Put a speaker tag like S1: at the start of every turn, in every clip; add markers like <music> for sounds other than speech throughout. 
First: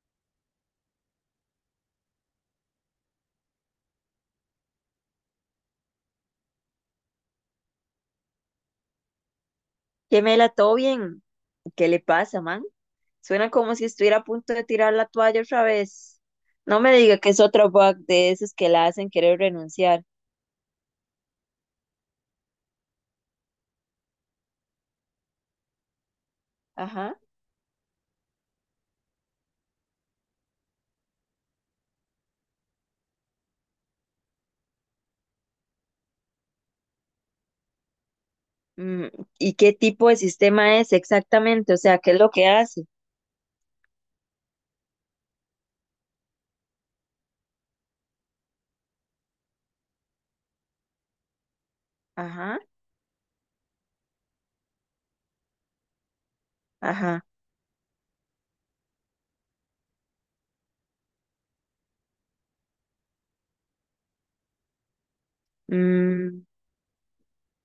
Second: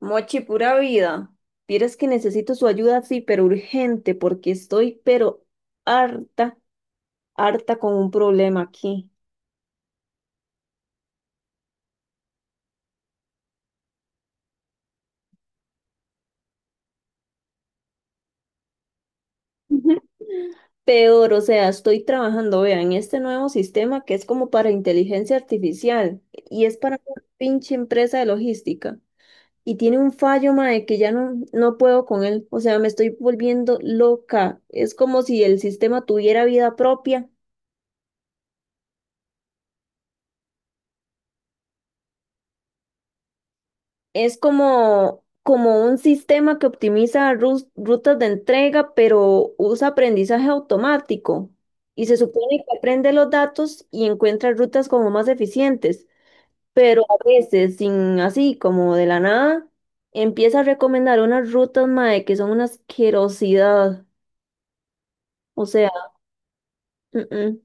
S1: Mochi, pura vida. Vieras que necesito su ayuda, sí, pero urgente, porque estoy, pero harta, harta con un problema aquí.
S2: Gemela, ¿todo bien? ¿Qué le pasa, man? Suena como si estuviera a punto de tirar la toalla otra vez. No me diga que es otro bug de esos que la hacen querer renunciar.
S1: Peor, o sea, estoy trabajando, vean, en este nuevo sistema que es como para inteligencia artificial y es para
S2: Ajá.
S1: una pinche empresa de logística. Y tiene un fallo, mae, que ya no puedo con él. O sea, me estoy volviendo loca. Es como si el sistema tuviera vida propia.
S2: Mm, ¿y qué tipo de sistema es exactamente? O sea, ¿qué es lo que hace?
S1: Es como un sistema que optimiza rutas de entrega, pero usa aprendizaje automático. Y se supone
S2: Ajá,
S1: que aprende los datos y encuentra rutas como más eficientes. Pero a
S2: ajá.
S1: veces, sin así, como de la nada, empieza a recomendar unas rutas, mae, que son una asquerosidad. O sea.
S2: Mm,
S1: mm,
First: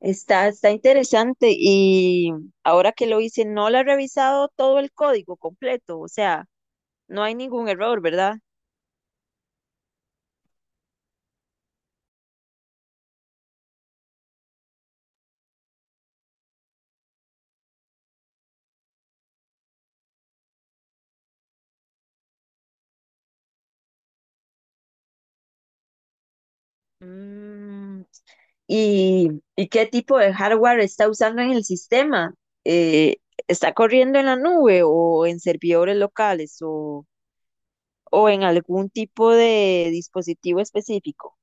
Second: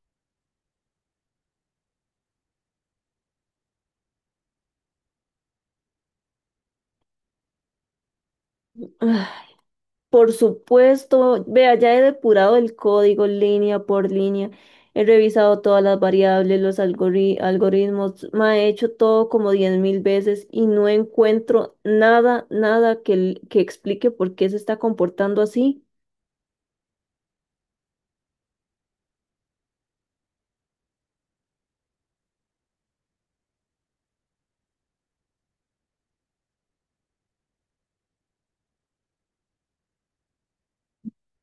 S2: está interesante. Y ahora que lo hice, no le ha revisado todo el código completo. O sea, no hay ningún error, ¿verdad?
S1: mm. <sighs> Por supuesto, vea, ya he depurado el código línea por línea, he revisado todas las variables, los algoritmos, ma, he hecho todo como 10.000 veces y no encuentro nada, nada que explique por qué se está comportando así.
S2: Mm, y, y qué tipo de hardware está usando en el sistema. Eh, ¿Está corriendo en la nube o en servidores locales o en algún tipo de dispositivo específico?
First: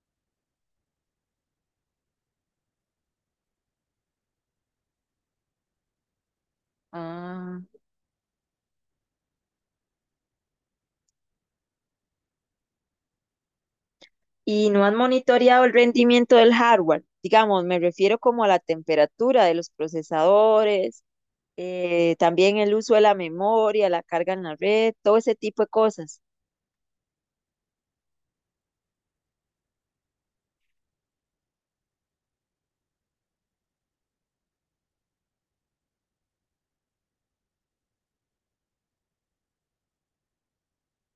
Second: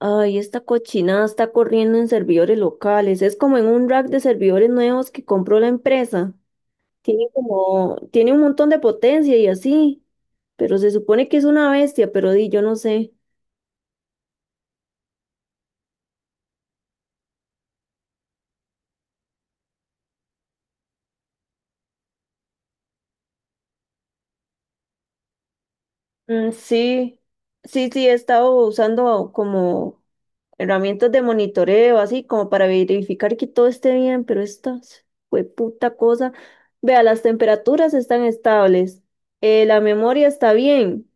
S1: Ay, esta cochinada está corriendo en servidores locales, es como en un rack de servidores nuevos que compró la empresa.
S2: Ah,
S1: Tiene un montón de potencia y así, pero se supone que es una bestia, pero di, yo no sé.
S2: y no han monitoreado el rendimiento del hardware. Digamos, me refiero como a la temperatura de los procesadores, también el uso de la memoria, la carga en la red, todo ese tipo de cosas.
S1: Mm, sí, sí, he estado usando como herramientas de monitoreo, así como para verificar que todo esté bien, pero esta puta cosa. Vea, las temperaturas están estables, la memoria está bien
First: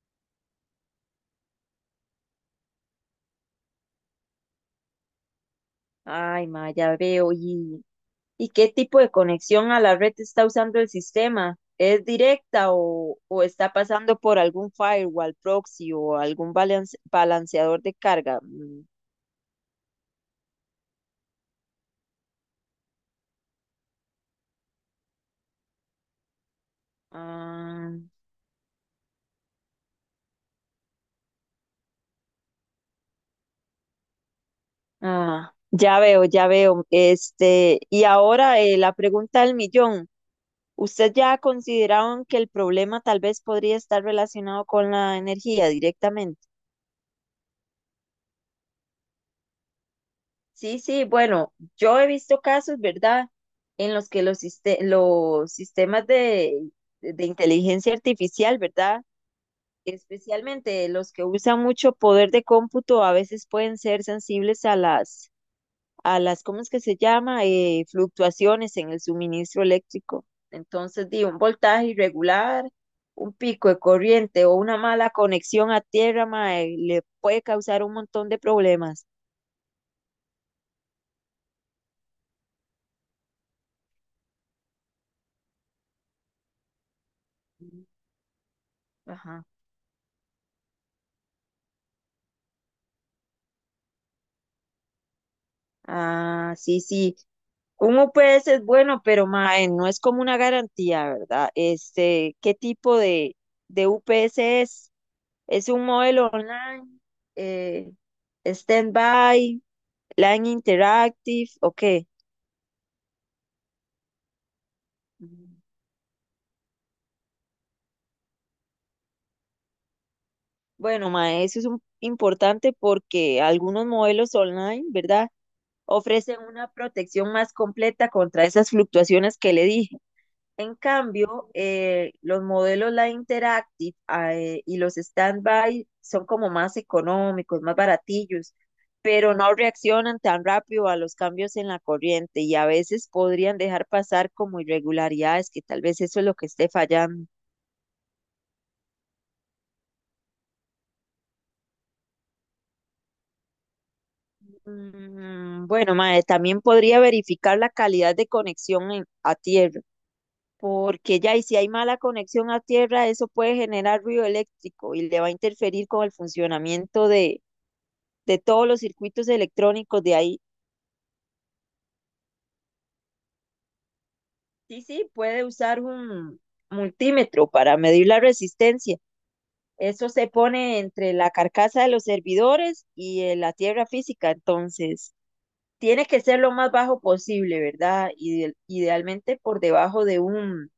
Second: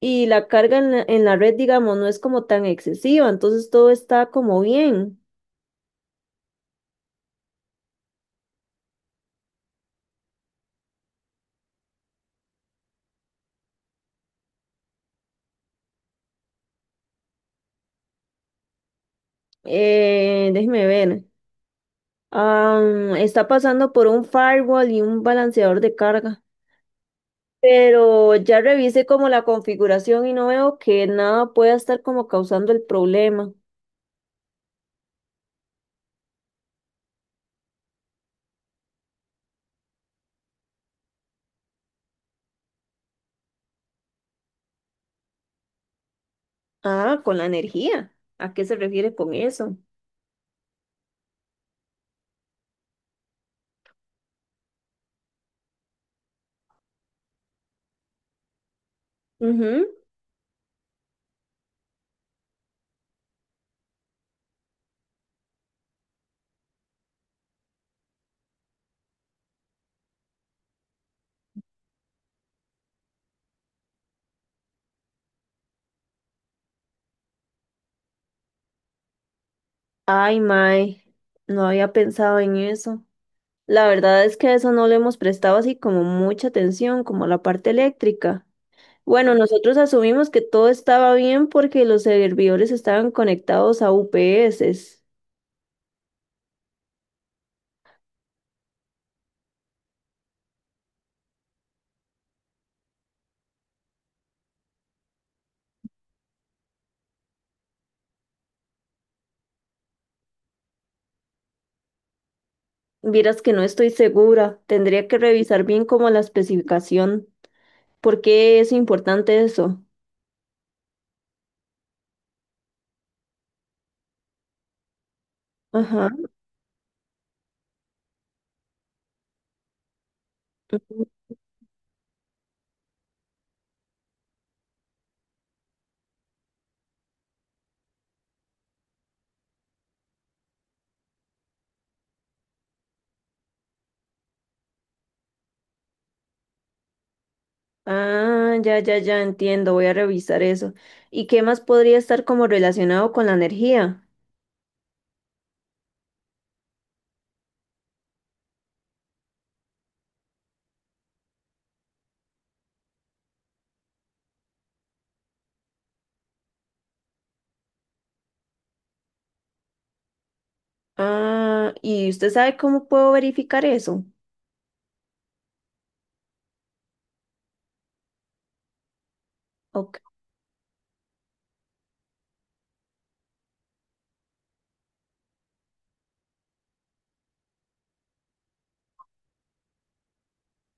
S1: y la carga en la red, digamos, no es como tan excesiva, entonces todo está como bien.
S2: Ay, ma, ya veo. Y ¿y qué tipo de conexión a la red está usando el sistema? ¿Es directa o está pasando por algún firewall proxy o algún balanceador de carga?
S1: Déjeme ver. Está pasando por un firewall y un balanceador de carga.
S2: Ah,
S1: Pero ya revisé como la configuración y no veo que nada pueda estar como causando el problema.
S2: ah, ya veo, ya veo. Este, y ahora la pregunta del millón. ¿Usted ya ha considerado en que el problema tal vez podría estar relacionado con la energía directamente?
S1: Ah, con la energía. ¿A qué se refiere con eso?
S2: Sí, sí, bueno, yo he visto casos, ¿verdad?, en los que los, los sistemas de inteligencia artificial, ¿verdad?,
S1: Ujú.
S2: especialmente los que usan mucho poder de cómputo, a veces pueden ser sensibles a las, ¿cómo es que se llama?, fluctuaciones en el suministro eléctrico. Entonces, di, un voltaje irregular, un pico de corriente o una mala conexión a tierra, mae, le puede causar un montón de problemas.
S1: Ay, mae, no había pensado en eso. La verdad es que a eso no le hemos prestado así como mucha atención, como a la parte
S2: Ujú.
S1: eléctrica. Bueno,
S2: Ajá.
S1: nosotros asumimos que todo estaba bien porque los servidores estaban conectados a UPS.
S2: Ah, sí, sí. Uno puede es bueno, pero mae, no es como una garantía, ¿verdad? Este, ¿qué tipo de UPS es? ¿Es un modelo online, eh, stand-by, line interactive o qué?
S1: Vieras que no estoy segura, tendría que
S2: Mm.
S1: revisar bien como la especificación. ¿Por qué es importante eso?
S2: Bueno, mae, importante porque algunos modelos online, ¿verdad?
S1: Ajá.
S2: Ofrecen una protección más completa contra esas fluctuaciones que le dije. En cambio, los modelos Live Interactive ah, y los Standby son como más económicos, más baratillos, pero no reaccionan tan rápido a los cambios en la corriente y a veces podrían dejar pasar como irregularidades, que tal vez eso es lo que esté fallando.
S1: Ah, ya, ya, ya entiendo, voy a revisar eso. ¿Y qué más podría estar como relacionado con la energía?
S2: Mm, bueno, mae, también podría verificar la calidad de conexión a tierra, porque ya, y si hay mala conexión a tierra, eso puede generar ruido eléctrico y le va a interferir con el funcionamiento de todos los circuitos electrónicos de ahí.
S1: Ah, ¿y usted sabe cómo puedo verificar eso?
S2: Sí, sí, puede usar un multímetro para medir la resistencia.
S1: Ok.
S2: Eso se pone entre la carcasa de los servidores y la tierra física, entonces tiene que ser lo más bajo posible, ¿verdad? Idealmente por debajo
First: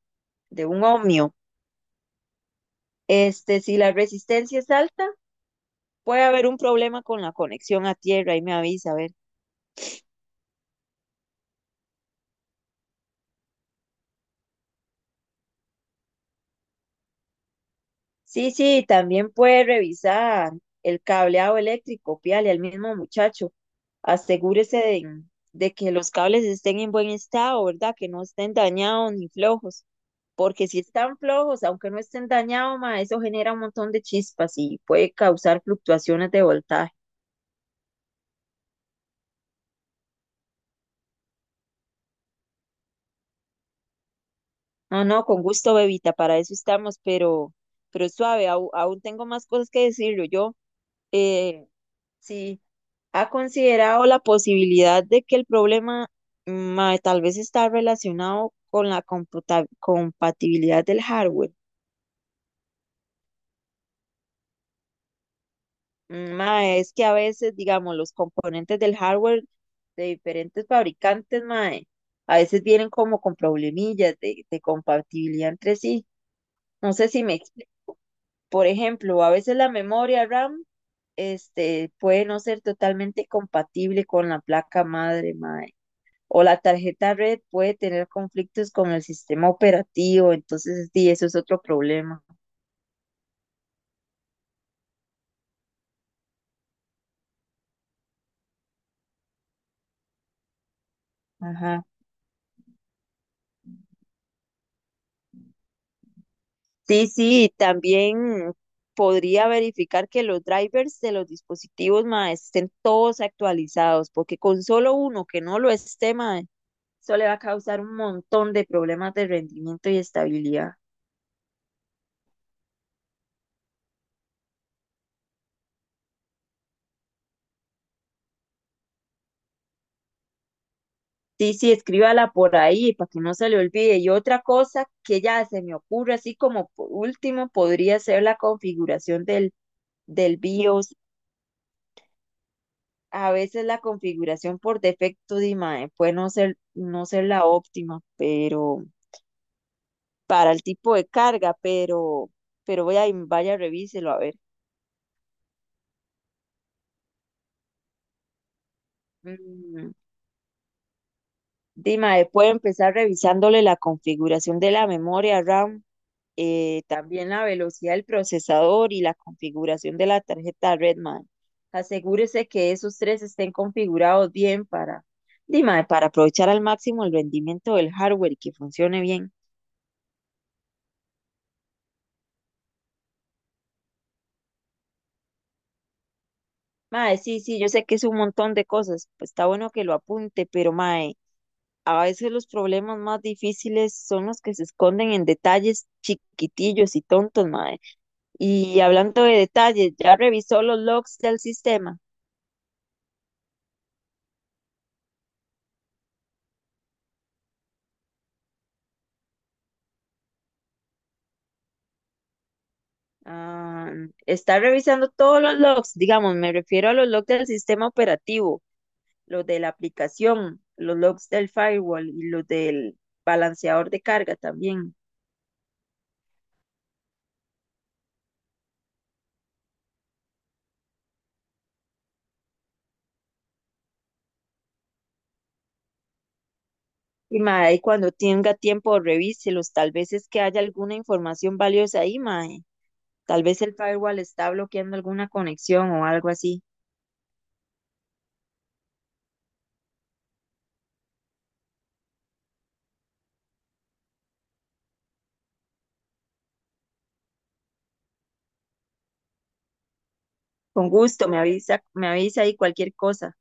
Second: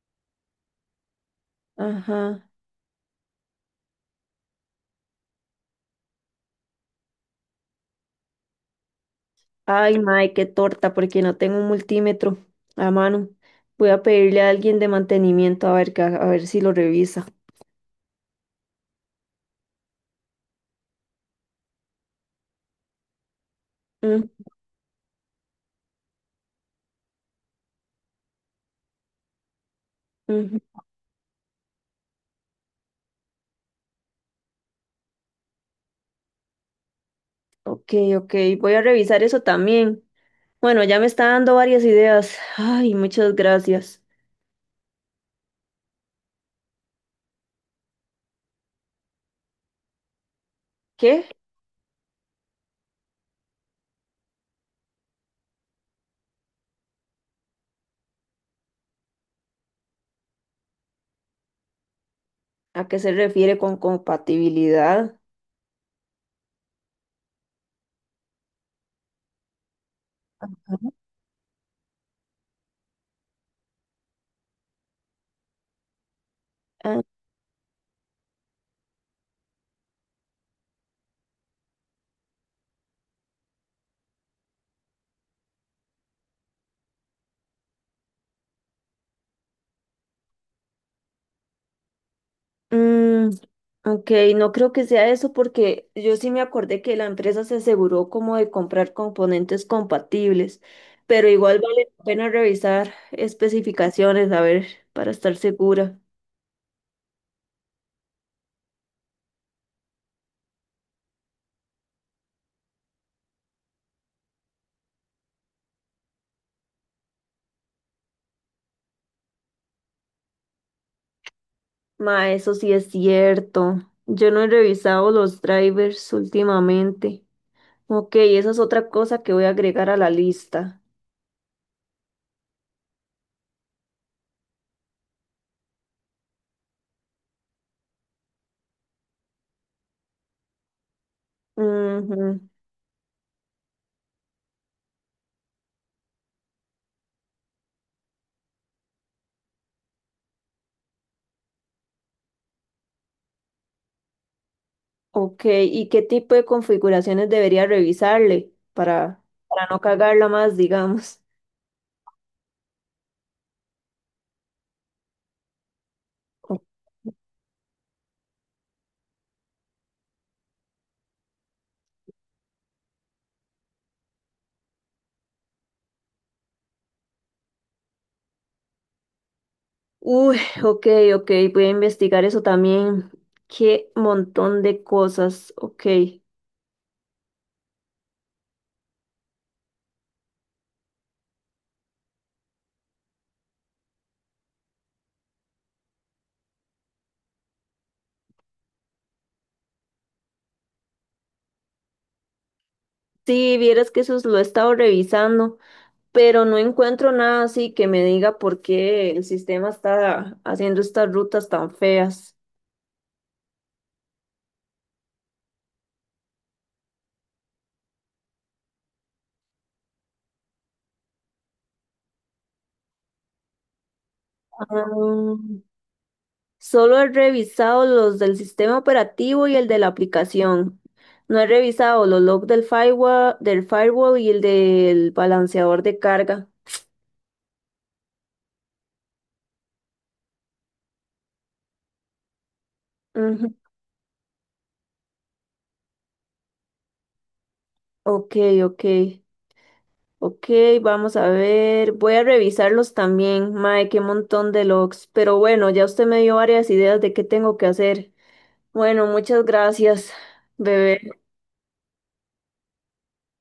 S2: de un ohmio.
S1: Ajá.
S2: Este, si la resistencia es alta, puede haber un problema con la conexión a tierra, ahí me avisa, a ver.
S1: Ay, mae, qué torta, porque no tengo un multímetro a mano. Voy a pedirle a alguien de mantenimiento a ver, a ver si lo revisa.
S2: Sí, sí, también puede revisar el cableado eléctrico, pídale al mismo muchacho.
S1: Mm,
S2: Asegúrese de que los cables estén en buen estado, ¿verdad? Que no estén dañados ni flojos,
S1: ujú.
S2: porque si están flojos, aunque no estén dañados, ma, eso genera un montón de chispas y puede causar fluctuaciones de voltaje.
S1: Ok, ok, voy a revisar eso también. Bueno, ya me está dando varias ideas. Ay, muchas gracias.
S2: No, no, con gusto, bebita, para eso estamos, pero suave, aún, tengo más cosas que decirlo. Yo,
S1: ¿Qué?
S2: eh, sí. ¿Ha considerado la posibilidad de que el problema ma, tal vez está relacionado con la compatibilidad del hardware?
S1: ¿A qué se refiere con compatibilidad?
S2: Ma, es que a veces, digamos, los componentes del hardware de diferentes
S1: Ajá.
S2: fabricantes, ma, a veces vienen como con problemillas de compatibilidad entre sí. No
S1: Ah,
S2: sé si me explico. Por ejemplo, a veces la memoria RAM, este, puede no ser totalmente compatible con la placa madre, ma, o la tarjeta red puede tener conflictos con el sistema operativo, entonces sí, eso es otro problema.
S1: mm, ok, no creo que sea eso porque yo sí me acordé que la empresa se aseguró como de comprar componentes compatibles, pero igual
S2: Ajá.
S1: vale la pena revisar especificaciones, a ver, para estar segura.
S2: Sí, sí, también podría verificar que los drivers de los dispositivos mae, estén todos actualizados, porque con solo uno que no lo esté, mae, eso le va a causar un montón de problemas de rendimiento y estabilidad.
S1: Ma, eso sí es cierto. Yo no he revisado los drivers últimamente. Ok, esa es otra cosa que voy a agregar a la lista.
S2: Sí, sí, escríbala por ahí para que no se le olvide. Y otra cosa que ya se me ocurre, así como por último, podría ser la configuración del del BIOS, a veces la configuración por defecto de imagen puede no ser, no ser la óptima, pero para el tipo de carga, pero, vaya, revíselo a ver.
S1: Ok, ¿y qué tipo de configuraciones debería revisarle para no
S2: Mm,
S1: cagarla más, digamos?
S2: Dima, puede empezar revisándole la configuración de la memoria RAM,
S1: O-
S2: también la velocidad del procesador y la configuración de la tarjeta red, mae. Asegúrese que esos tres estén configurados bien para, Dima, para aprovechar al máximo el rendimiento del hardware y que funcione bien.
S1: Uy, ok, ok, voy a investigar eso también. Qué montón de cosas, ok.
S2: Mae, sí, sí, yo sé que es un montón de cosas, pues está bueno que lo apunte, pero mae, a veces los problemas más difíciles son los que se esconden en detalles chiquitillos y tontos, mae. Y hablando de detalles, ¿ya revisó los logs del sistema?
S1: Sí, vieras que eso lo he estado revisando, pero no encuentro nada así que me diga por qué el sistema está haciendo estas rutas tan feas.
S2: Ah, está revisando todos los logs, digamos, me refiero a los logs del sistema operativo, los de la aplicación, los logs del firewall y los del balanceador de carga también.
S1: Ah, solo he revisado los del sistema operativo y el de la aplicación. No he revisado los logs del firewall y el del balanceador de carga.
S2: Y mae, cuando tenga tiempo, revíselos. Tal vez es que haya alguna información valiosa ahí, mae. Tal
S1: Ujú.
S2: vez el firewall está bloqueando alguna conexión o algo así.
S1: Ok, ok, ok, vamos a ver. Voy a revisarlos también. Mae, qué montón de logs. Pero bueno, ya usted me dio varias ideas de qué tengo que hacer. Bueno, muchas gracias,
S2: Con
S1: bebé.
S2: gusto, me avisa ahí cualquier cosa.